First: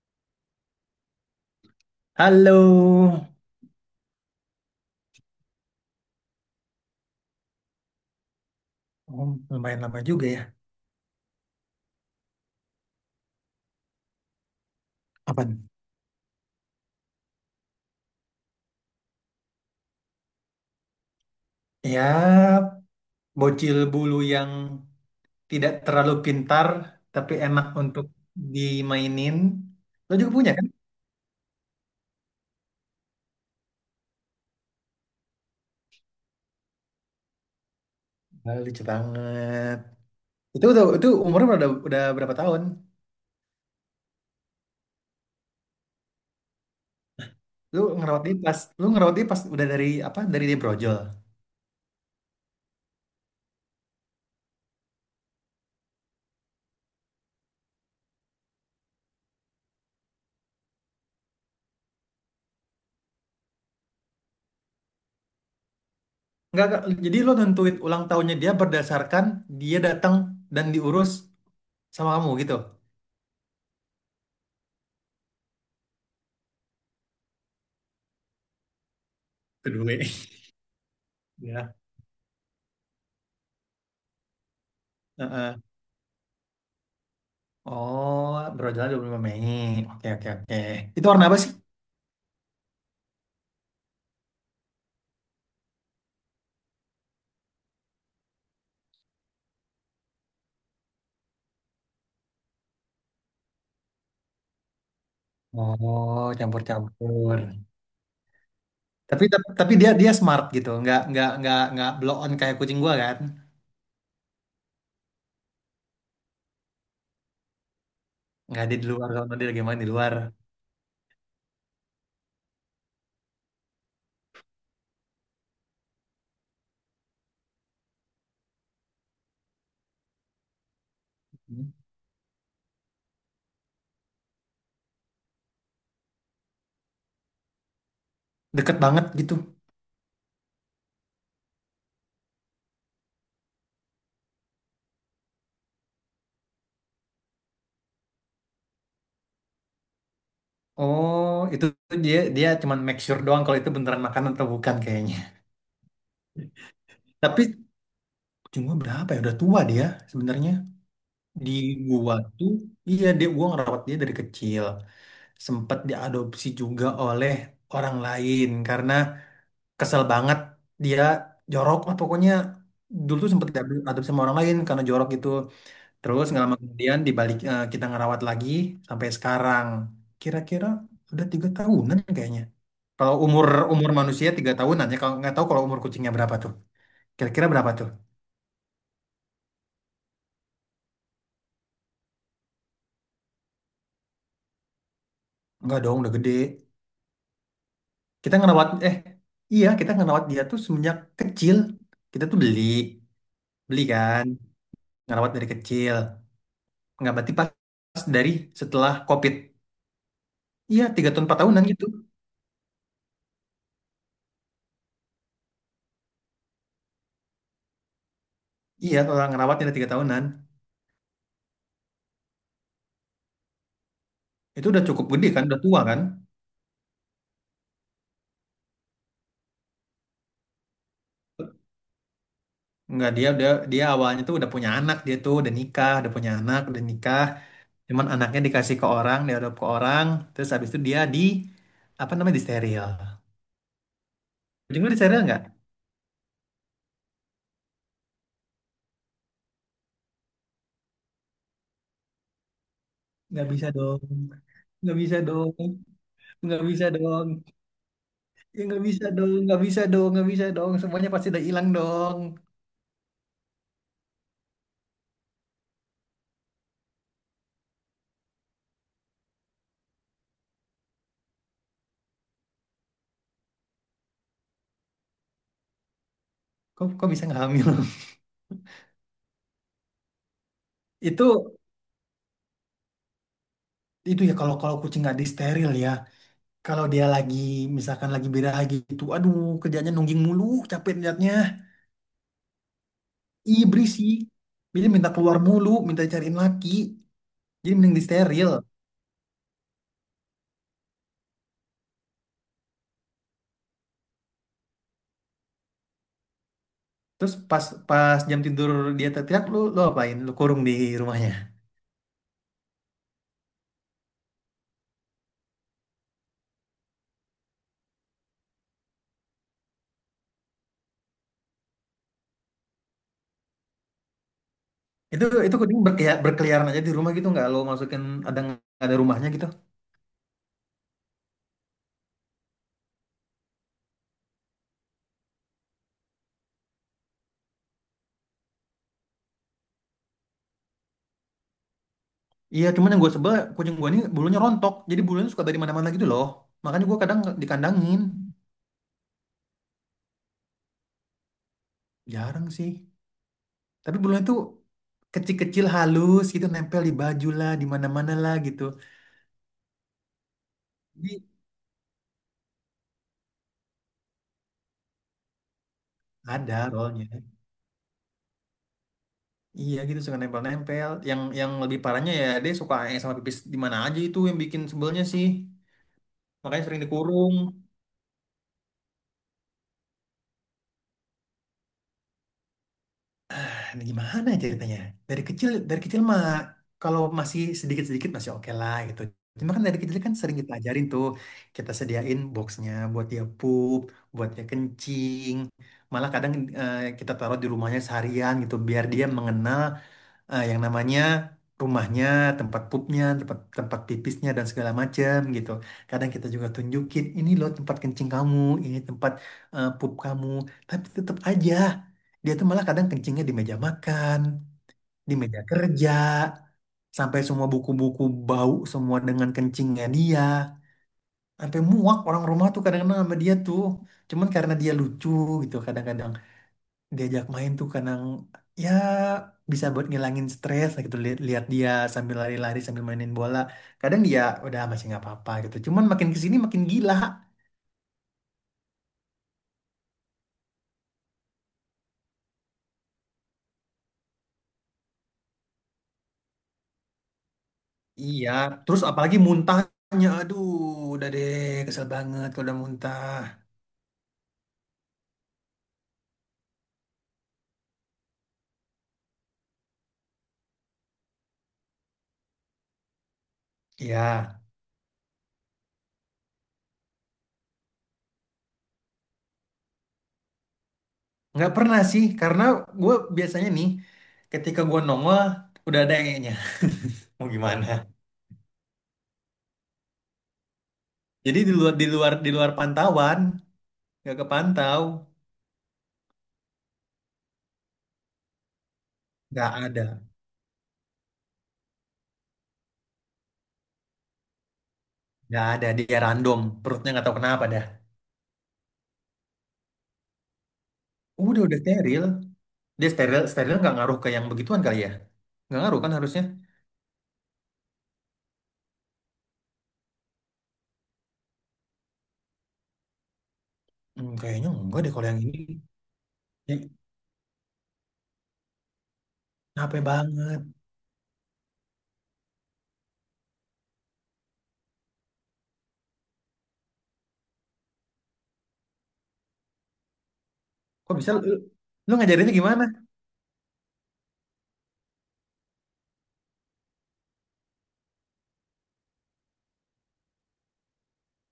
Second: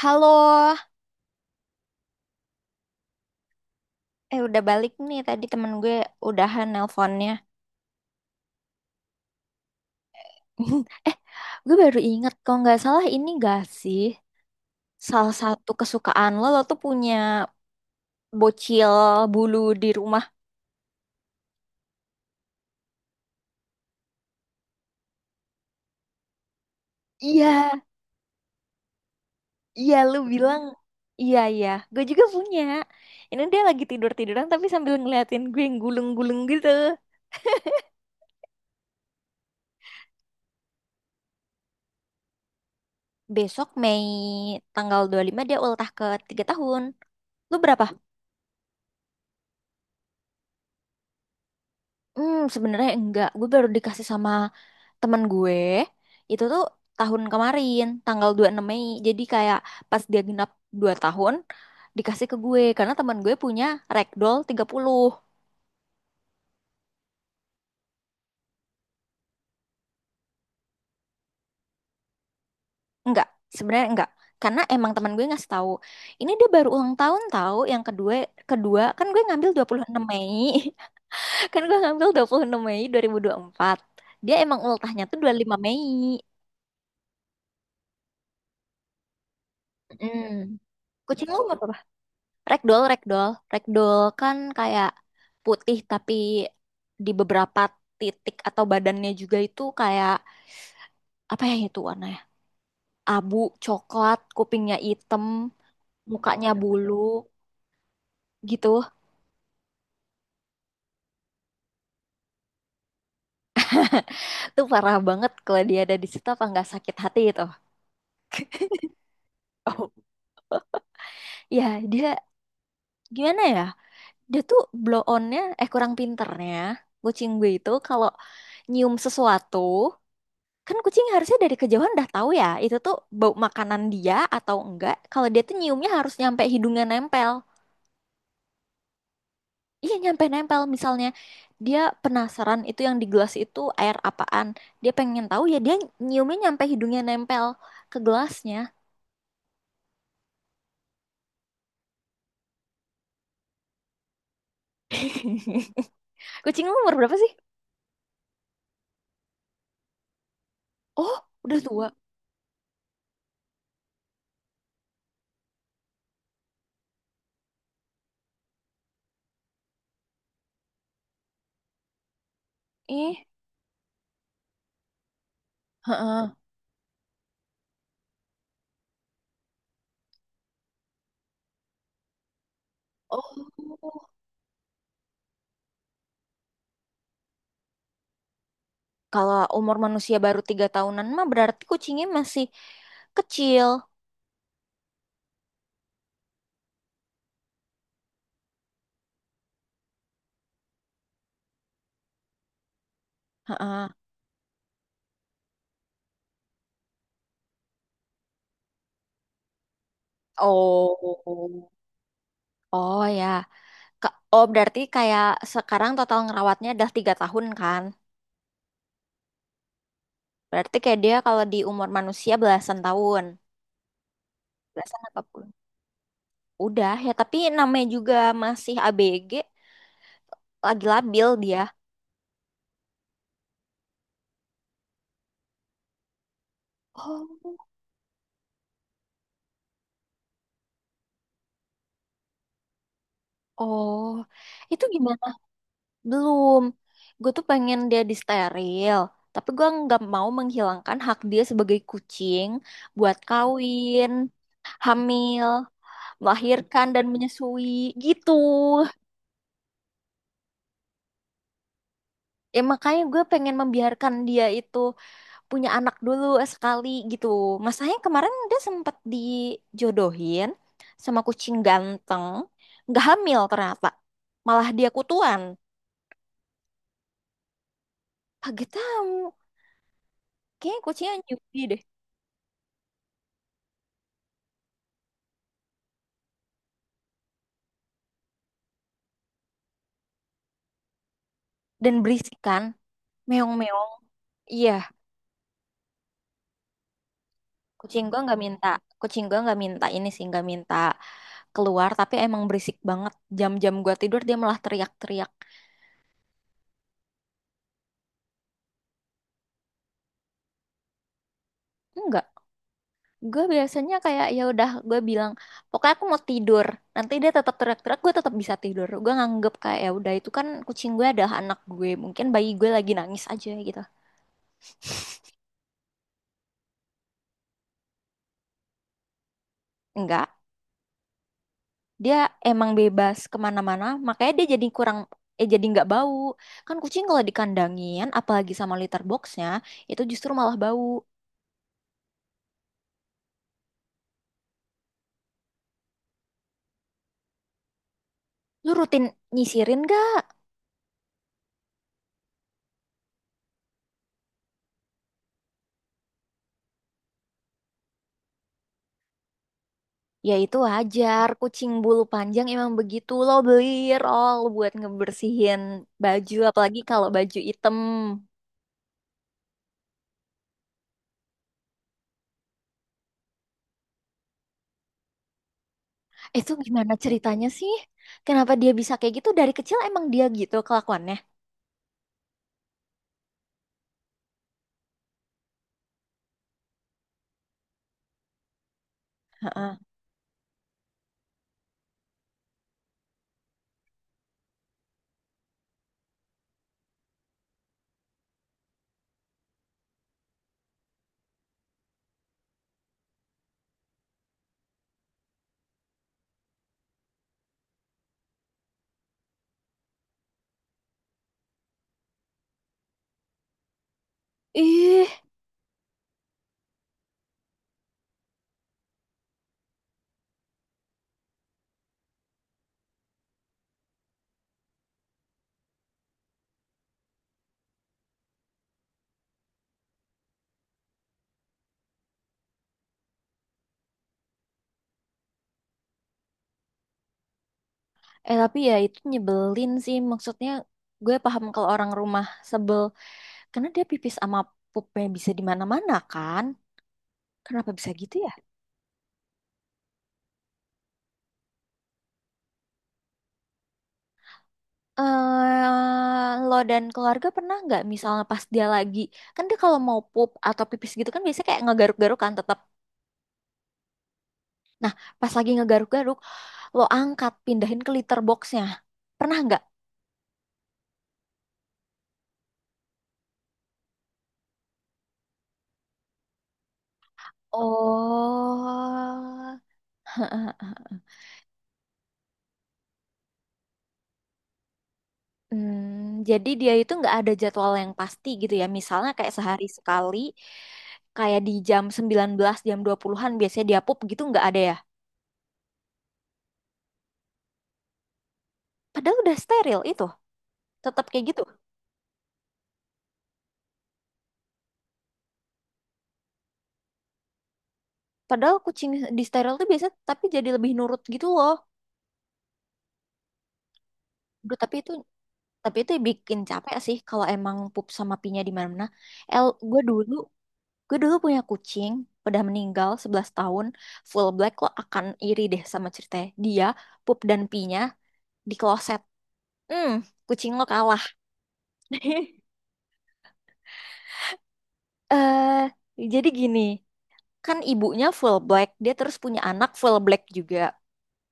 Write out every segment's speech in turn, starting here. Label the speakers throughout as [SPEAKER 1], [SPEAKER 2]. [SPEAKER 1] Halo,
[SPEAKER 2] Halo.
[SPEAKER 1] eh udah balik nih tadi temen gue udahan nelponnya.
[SPEAKER 2] Oh, lumayan lama juga ya.
[SPEAKER 1] Eh, gue baru inget kalau nggak salah ini gak sih salah
[SPEAKER 2] Apaan?
[SPEAKER 1] satu kesukaan lo, lo tuh punya bocil bulu di rumah.
[SPEAKER 2] Ya, bocil bulu yang tidak terlalu pintar, tapi enak
[SPEAKER 1] Iya,
[SPEAKER 2] untuk dimainin.
[SPEAKER 1] iya
[SPEAKER 2] Lo
[SPEAKER 1] lu
[SPEAKER 2] juga punya
[SPEAKER 1] bilang.
[SPEAKER 2] kan?
[SPEAKER 1] Iya, iya, gue juga punya. Ini dia lagi tidur-tiduran tapi sambil ngeliatin gue yang gulung-gulung gitu.
[SPEAKER 2] Ah, lucu banget. Itu udah, itu umurnya udah berapa tahun?
[SPEAKER 1] Besok Mei tanggal 25 dia ultah ke 3 tahun. Lu
[SPEAKER 2] Lu
[SPEAKER 1] berapa.
[SPEAKER 2] ngerawat dia pas, lu ngerawat dia pas udah dari apa? Dari dia brojol.
[SPEAKER 1] Hmm, sebenarnya enggak. Gue baru dikasih sama temen gue. Itu tuh tahun kemarin, tanggal 26 Mei. Jadi kayak pas dia genap 2 tahun, dikasih ke gue. Karena temen gue punya ragdoll 30.
[SPEAKER 2] Enggak, enggak. Jadi lo nentuin ulang tahunnya dia berdasarkan dia datang dan diurus sama kamu gitu.
[SPEAKER 1] Enggak, sebenarnya enggak. Karena emang temen gue ngasih tahu. Ini dia baru ulang tahun tahu yang kedua kedua kan gue ngambil dua puluh
[SPEAKER 2] Kedua.
[SPEAKER 1] enam Mei. Kan
[SPEAKER 2] Ya.
[SPEAKER 1] gue ngambil 26 Mei dua ribu empat. Dia emang ultahnya tuh 25
[SPEAKER 2] Heeh.
[SPEAKER 1] Mei.
[SPEAKER 2] Oh, berjalan 25 Mei. Oke, oke, oke.
[SPEAKER 1] Mm.
[SPEAKER 2] Itu warna
[SPEAKER 1] Kucing lo
[SPEAKER 2] apa sih?
[SPEAKER 1] umur berapa? Ragdoll, ragdoll, ragdoll kan kayak putih tapi di beberapa titik atau badannya juga itu kayak apa ya itu warnanya? Abu, coklat, kupingnya hitam,
[SPEAKER 2] Oh,
[SPEAKER 1] mukanya, iya, bulu
[SPEAKER 2] campur-campur.
[SPEAKER 1] gitu.
[SPEAKER 2] Tapi tapi dia dia smart gitu. Nggak blow on kayak kucing gua kan.
[SPEAKER 1] Itu parah banget kalau dia ada di situ apa nggak sakit hati itu.
[SPEAKER 2] Nggak ada di luar kalau dia lagi main di
[SPEAKER 1] Oh,
[SPEAKER 2] luar.
[SPEAKER 1] ya, dia gimana ya? Dia tuh blow onnya, eh, kurang pinternya kucing gue itu kalau nyium sesuatu. Kan kucing harusnya dari kejauhan udah tahu ya, itu tuh bau makanan dia atau enggak. Kalau dia tuh nyiumnya harus nyampe hidungnya nempel.
[SPEAKER 2] Deket banget gitu.
[SPEAKER 1] Iya, nyampe nempel. Misalnya dia penasaran itu yang di gelas itu air apaan. Dia pengen tahu ya, dia nyiumnya nyampe hidungnya nempel ke gelasnya.
[SPEAKER 2] Oh, itu tuh dia dia cuman make sure doang kalau itu beneran makanan atau bukan kayaknya.
[SPEAKER 1] Kucing lu umur berapa sih?
[SPEAKER 2] Tapi kucing gua berapa ya? Udah tua dia sebenarnya.
[SPEAKER 1] Oh,
[SPEAKER 2] Di
[SPEAKER 1] udah tua.
[SPEAKER 2] gua tuh iya dia gua ngerawat dia dari kecil. Sempet diadopsi juga oleh orang lain karena kesel banget dia jorok lah pokoknya dulu
[SPEAKER 1] Ih,
[SPEAKER 2] tuh sempet adu sama orang lain karena jorok gitu, terus
[SPEAKER 1] heeh.
[SPEAKER 2] nggak lama kemudian dibalik kita ngerawat lagi sampai sekarang kira-kira udah tiga tahunan kayaknya kalau umur umur
[SPEAKER 1] Oh,
[SPEAKER 2] manusia tiga tahunan ya kalau nggak tahu kalau umur kucingnya berapa tuh kira-kira berapa tuh
[SPEAKER 1] kalau umur manusia baru tiga tahunan mah berarti kucingnya masih kecil.
[SPEAKER 2] nggak dong udah gede kita ngerawat iya kita ngerawat dia tuh semenjak kecil kita tuh beli beli
[SPEAKER 1] Heeh.
[SPEAKER 2] kan ngerawat dari kecil nggak berarti pas pas dari setelah COVID. Iya, tiga tahun empat tahunan
[SPEAKER 1] Oh,
[SPEAKER 2] gitu.
[SPEAKER 1] oh ya. Ka- Oh, berarti kayak sekarang total ngerawatnya udah tiga tahun kan?
[SPEAKER 2] Iya, kalau ngerawatnya udah tiga tahunan.
[SPEAKER 1] Berarti kayak dia kalau di umur manusia belasan tahun.
[SPEAKER 2] Itu udah
[SPEAKER 1] Belasan
[SPEAKER 2] cukup
[SPEAKER 1] apa
[SPEAKER 2] gede kan,
[SPEAKER 1] pun.
[SPEAKER 2] udah tua kan?
[SPEAKER 1] Udah ya, tapi namanya juga masih ABG, lagi labil dia.
[SPEAKER 2] Enggak, dia udah dia awalnya tuh udah punya anak, dia tuh udah nikah, udah punya anak, udah nikah.
[SPEAKER 1] Oh,
[SPEAKER 2] Cuman anaknya dikasih ke orang, diadop ke orang, terus habis itu dia di apa namanya di steril.
[SPEAKER 1] oh.
[SPEAKER 2] Kucing
[SPEAKER 1] Itu
[SPEAKER 2] lu di steril
[SPEAKER 1] gimana?
[SPEAKER 2] nggak?
[SPEAKER 1] Belum. Gue tuh pengen dia disteril. Tapi gue nggak mau menghilangkan hak dia sebagai kucing buat
[SPEAKER 2] Nggak bisa dong,
[SPEAKER 1] kawin,
[SPEAKER 2] nggak bisa
[SPEAKER 1] hamil,
[SPEAKER 2] dong, nggak bisa
[SPEAKER 1] melahirkan, dan
[SPEAKER 2] dong,
[SPEAKER 1] menyusui. Gitu.
[SPEAKER 2] ya nggak bisa dong, nggak bisa dong, nggak bisa dong. Semuanya pasti udah hilang dong.
[SPEAKER 1] Ya makanya gue pengen membiarkan dia itu punya anak dulu sekali gitu. Masalahnya kemarin dia sempat dijodohin sama kucing ganteng. Nggak hamil ternyata. Malah dia kutuan.
[SPEAKER 2] Kok kok bisa nggak hamil?
[SPEAKER 1] Kaget tahu. Kayaknya kucingnya
[SPEAKER 2] Itu
[SPEAKER 1] nyubi deh.
[SPEAKER 2] itu ya kalau kalau kucing nggak di steril ya. Kalau dia lagi, misalkan lagi biraha gitu, aduh kerjanya nungging mulu, capek liatnya.
[SPEAKER 1] Dan berisik kan.
[SPEAKER 2] Ih
[SPEAKER 1] Meong-meong.
[SPEAKER 2] berisik.
[SPEAKER 1] Iya.
[SPEAKER 2] Jadi minta keluar mulu, minta cariin laki. Jadi mending di
[SPEAKER 1] Kucing gue nggak
[SPEAKER 2] steril.
[SPEAKER 1] minta. Kucing gue nggak minta ini sih. Nggak minta keluar. Tapi emang berisik banget. Jam-jam gue tidur dia malah teriak-teriak.
[SPEAKER 2] Terus pas pas jam tidur dia teriak, lu lu apain? Lu kurung di rumahnya.
[SPEAKER 1] Enggak, gue biasanya kayak ya udah, gue bilang pokoknya aku mau tidur, nanti dia tetap teriak-teriak, gue tetap bisa tidur. Gue nganggep kayak ya udah, itu kan kucing gue adalah anak gue, mungkin bayi gue lagi nangis aja gitu.
[SPEAKER 2] Itu kucing berkeliaran aja di rumah gitu nggak lo masukin ada rumahnya gitu.
[SPEAKER 1] Enggak, dia emang bebas kemana-mana makanya dia jadi kurang, eh, jadi nggak bau. Kan kucing kalau dikandangin apalagi sama litter boxnya itu justru malah bau.
[SPEAKER 2] Iya, cuman yang gue sebel kucing gue ini bulunya rontok. Jadi bulunya suka dari mana-mana gitu loh. Makanya gue kadang dikandangin.
[SPEAKER 1] Lu rutin nyisirin gak?
[SPEAKER 2] Jarang sih. Tapi bulunya tuh kecil-kecil halus gitu nempel di baju lah, di mana-mana lah gitu.
[SPEAKER 1] Ya itu
[SPEAKER 2] Jadi
[SPEAKER 1] wajar, kucing bulu panjang emang begitu. Lo beli roll buat ngebersihin baju,
[SPEAKER 2] ada
[SPEAKER 1] apalagi kalau
[SPEAKER 2] rollnya.
[SPEAKER 1] baju item.
[SPEAKER 2] Iya gitu suka nempel-nempel. Yang lebih parahnya ya dia suka aeng sama pipis di mana aja itu yang bikin sebelnya sih.
[SPEAKER 1] Itu
[SPEAKER 2] Makanya sering
[SPEAKER 1] gimana
[SPEAKER 2] dikurung.
[SPEAKER 1] ceritanya sih? Kenapa dia bisa kayak gitu? Dari kecil emang dia gitu kelakuannya?
[SPEAKER 2] Nah, gimana ceritanya? Dari kecil mah kalau masih sedikit-sedikit masih oke lah gitu. Cuma kan dari
[SPEAKER 1] Heeh.
[SPEAKER 2] kecil kan sering kita ajarin tuh, kita sediain boxnya buat dia pup, buat dia kencing. Malah kadang kita taruh di rumahnya seharian gitu, biar dia mengenal yang namanya rumahnya, tempat pupnya, tempat tempat pipisnya dan segala macam gitu. Kadang kita juga tunjukin ini loh tempat kencing kamu, ini tempat pup kamu, tapi tetap aja dia tuh malah kadang kencingnya di meja makan,
[SPEAKER 1] Ih,
[SPEAKER 2] di meja kerja, sampai semua buku-buku bau semua dengan kencingnya dia. Sampai muak orang rumah tuh kadang-kadang sama dia tuh. Cuman karena dia lucu gitu kadang-kadang diajak main tuh kadang ya bisa buat ngilangin stres lah gitu lihat lihat dia sambil lari-lari sambil mainin bola kadang dia udah masih nggak apa-apa gitu cuman makin kesini makin gila.
[SPEAKER 1] eh tapi ya itu nyebelin sih. Maksudnya gue paham kalau orang rumah sebel, karena dia pipis sama pupnya bisa di mana-mana kan? Kenapa bisa gitu
[SPEAKER 2] Iya,
[SPEAKER 1] ya?
[SPEAKER 2] terus apalagi muntahnya aduh udah deh kesel banget kalau udah muntah.
[SPEAKER 1] Eh, lo dan keluarga pernah nggak misalnya pas dia lagi, kan dia kalau mau pup atau pipis gitu kan biasanya kayak ngegaruk-garuk kan tetap.
[SPEAKER 2] Iya,
[SPEAKER 1] Nah, pas lagi ngegaruk-garuk, lo angkat pindahin ke litter boxnya. Pernah nggak?
[SPEAKER 2] nggak pernah sih karena gue biasanya nih ketika gue nongol udah ada nya. Mau gimana
[SPEAKER 1] Oh.
[SPEAKER 2] jadi di luar pantauan nggak kepantau
[SPEAKER 1] Hmm, jadi dia itu nggak ada jadwal yang pasti gitu ya. Misalnya kayak
[SPEAKER 2] nggak
[SPEAKER 1] sehari
[SPEAKER 2] ada.
[SPEAKER 1] sekali, kayak di jam 19, jam 20-an biasanya dia pup gitu, nggak ada ya.
[SPEAKER 2] Nggak ada dia random perutnya nggak tahu kenapa dah.
[SPEAKER 1] Padahal udah steril itu, tetap kayak
[SPEAKER 2] Udah
[SPEAKER 1] gitu.
[SPEAKER 2] steril. Dia steril steril nggak ngaruh ke yang begituan kali ya? Nggak ngaruh kan harusnya?
[SPEAKER 1] Padahal kucing di steril tuh biasa, tapi jadi lebih nurut gitu loh.
[SPEAKER 2] Hmm, kayaknya
[SPEAKER 1] Duh, tapi
[SPEAKER 2] enggak deh
[SPEAKER 1] itu
[SPEAKER 2] kalau yang ini.
[SPEAKER 1] tapi itu bikin
[SPEAKER 2] Ya,
[SPEAKER 1] capek sih kalau emang pup sama pinya di mana-mana. El, gue
[SPEAKER 2] capek
[SPEAKER 1] dulu
[SPEAKER 2] banget.
[SPEAKER 1] gue dulu punya kucing, udah meninggal 11 tahun, full black. Lo akan iri deh sama ceritanya. Dia pup dan pinya di kloset. Hmm, kucing lo
[SPEAKER 2] Kok
[SPEAKER 1] kalah.
[SPEAKER 2] bisa lu, lu ngajarinnya gimana?
[SPEAKER 1] Eh, jadi gini, kan ibunya full black, dia terus punya anak full black juga.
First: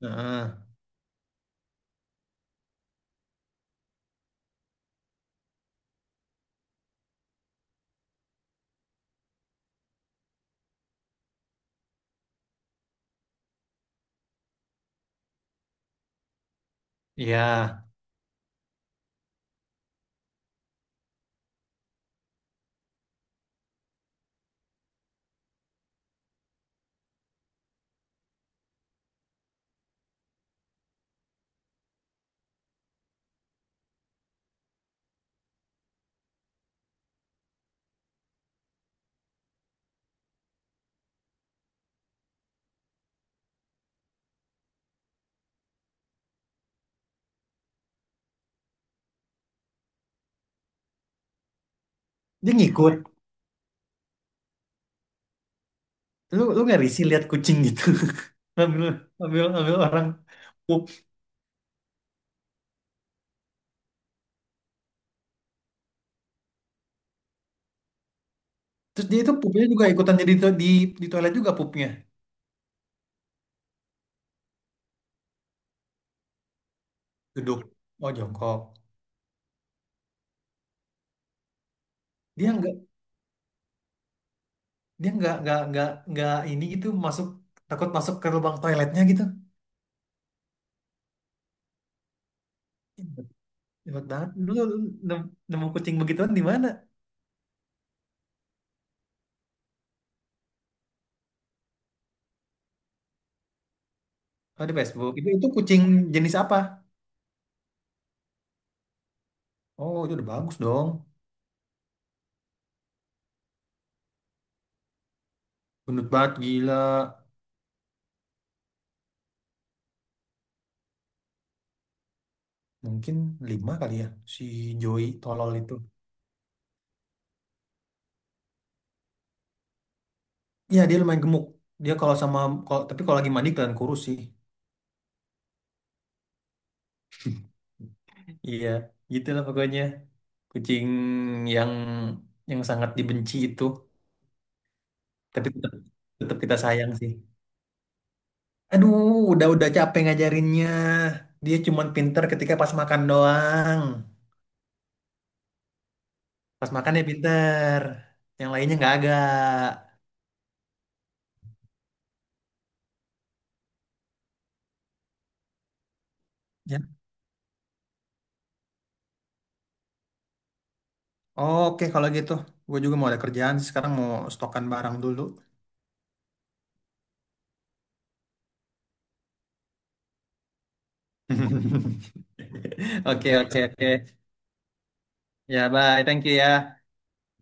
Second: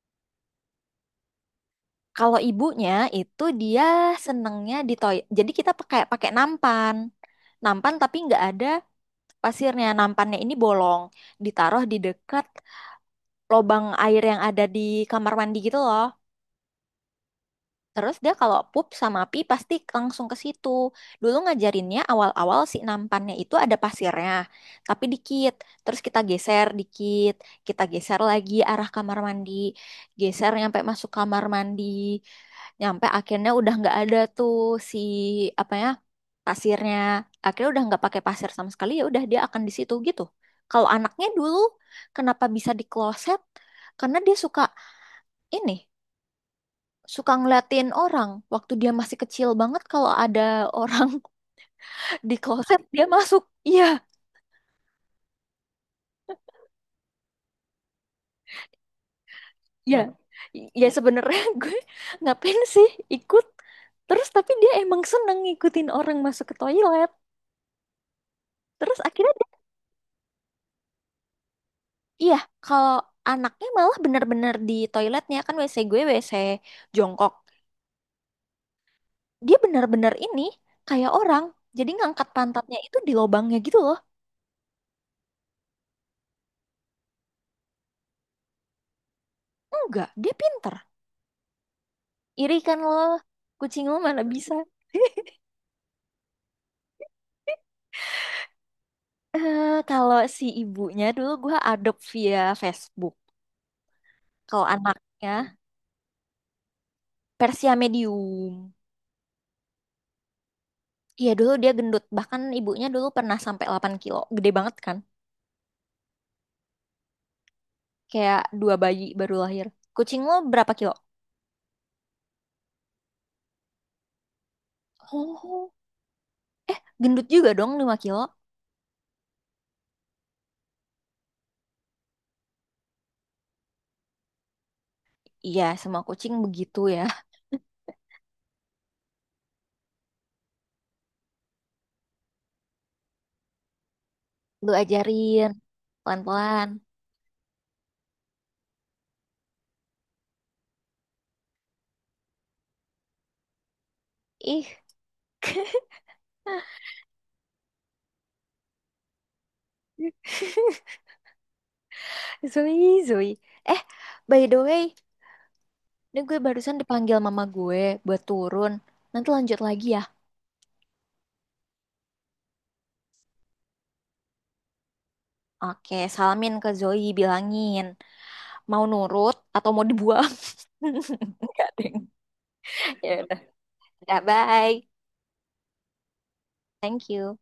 [SPEAKER 2] Heeh.
[SPEAKER 1] Kalau ibunya itu dia senengnya di toy. Jadi kita pakai pakai nampan. Nampan tapi nggak ada pasirnya. Nampannya ini bolong, ditaruh di dekat lubang air yang ada di kamar mandi gitu loh.
[SPEAKER 2] Iya.
[SPEAKER 1] Terus dia kalau pup sama pi pasti langsung ke situ. Dulu ngajarinnya awal-awal si nampannya itu ada pasirnya, tapi dikit. Terus kita geser dikit, kita geser lagi arah kamar mandi, geser nyampe masuk kamar mandi, nyampe akhirnya udah nggak ada tuh si apa ya pasirnya. Akhirnya udah nggak pakai pasir sama sekali, ya udah dia akan di situ gitu. Kalau anaknya dulu kenapa bisa di kloset? Karena dia suka ini, suka ngeliatin orang waktu dia masih kecil banget. Kalau ada orang di
[SPEAKER 2] Dia
[SPEAKER 1] kloset
[SPEAKER 2] ngikut.
[SPEAKER 1] dia masuk. Iya,
[SPEAKER 2] Lu lu nggak risih lihat kucing gitu. Ambil ambil ambil
[SPEAKER 1] iya,
[SPEAKER 2] orang pup.
[SPEAKER 1] ya sebenarnya gue ngapain sih ikut terus, tapi dia emang seneng ngikutin orang masuk ke toilet, terus
[SPEAKER 2] Terus dia itu
[SPEAKER 1] akhirnya dia-.
[SPEAKER 2] pupnya juga ikutan jadi di toilet juga pupnya.
[SPEAKER 1] Iya, kalau anaknya malah benar-benar di toiletnya. Kan WC gue WC jongkok,
[SPEAKER 2] Duduk. Oh jongkok.
[SPEAKER 1] dia benar-benar ini, kayak orang, jadi ngangkat
[SPEAKER 2] Dia nggak
[SPEAKER 1] pantatnya itu di lubangnya gitu loh.
[SPEAKER 2] dia nggak ini gitu masuk takut masuk ke lubang toiletnya gitu.
[SPEAKER 1] Enggak, dia pinter. Iri kan lo, kucing lo
[SPEAKER 2] Cepet
[SPEAKER 1] mana
[SPEAKER 2] banget.
[SPEAKER 1] bisa.
[SPEAKER 2] Dulu nemu kucing begituan di mana?
[SPEAKER 1] Eh, kalau si ibunya dulu gue adopt via Facebook. Kalau
[SPEAKER 2] Oh, di Facebook. Itu
[SPEAKER 1] anaknya
[SPEAKER 2] kucing jenis apa?
[SPEAKER 1] Persia medium.
[SPEAKER 2] Oh, itu udah bagus dong.
[SPEAKER 1] Iya dulu dia gendut. Bahkan ibunya dulu pernah sampai 8 kilo. Gede banget kan?
[SPEAKER 2] Gendut banget gila.
[SPEAKER 1] Kayak dua bayi baru lahir. Kucing lo berapa kilo?
[SPEAKER 2] Mungkin lima kali ya si Joey tolol
[SPEAKER 1] Oh,
[SPEAKER 2] itu.
[SPEAKER 1] gendut juga dong 5 kilo.
[SPEAKER 2] Iya, dia lumayan gemuk. Dia kalau sama kalau tapi kalau lagi mandi kelihatan kurus sih.
[SPEAKER 1] Iya, semua kucing begitu ya.
[SPEAKER 2] Iya, gitulah pokoknya. Kucing yang sangat dibenci itu,
[SPEAKER 1] Lu
[SPEAKER 2] tapi
[SPEAKER 1] ajarin
[SPEAKER 2] tetap tetap kita
[SPEAKER 1] pelan-pelan.
[SPEAKER 2] sayang sih. Aduh, udah-udah capek ngajarinnya. Dia cuman pinter ketika pas makan doang.
[SPEAKER 1] Ih.
[SPEAKER 2] Pas makan ya pinter. Yang lainnya nggak agak.
[SPEAKER 1] Zoe, Zoe. Eh, by the way, ini gue barusan
[SPEAKER 2] Ya.
[SPEAKER 1] dipanggil mama gue buat turun. Nanti lanjut lagi ya.
[SPEAKER 2] Oke, kalau gitu. Gue juga mau ada kerjaan sih. Sekarang mau stokan barang dulu.
[SPEAKER 1] Oke, salamin ke Zoe, bilangin mau nurut atau mau dibuang. Enggak, deng. Ya
[SPEAKER 2] Oke,
[SPEAKER 1] udah,
[SPEAKER 2] oke, oke.
[SPEAKER 1] dah, bye.
[SPEAKER 2] Ya, bye. Thank you ya.
[SPEAKER 1] Thank you.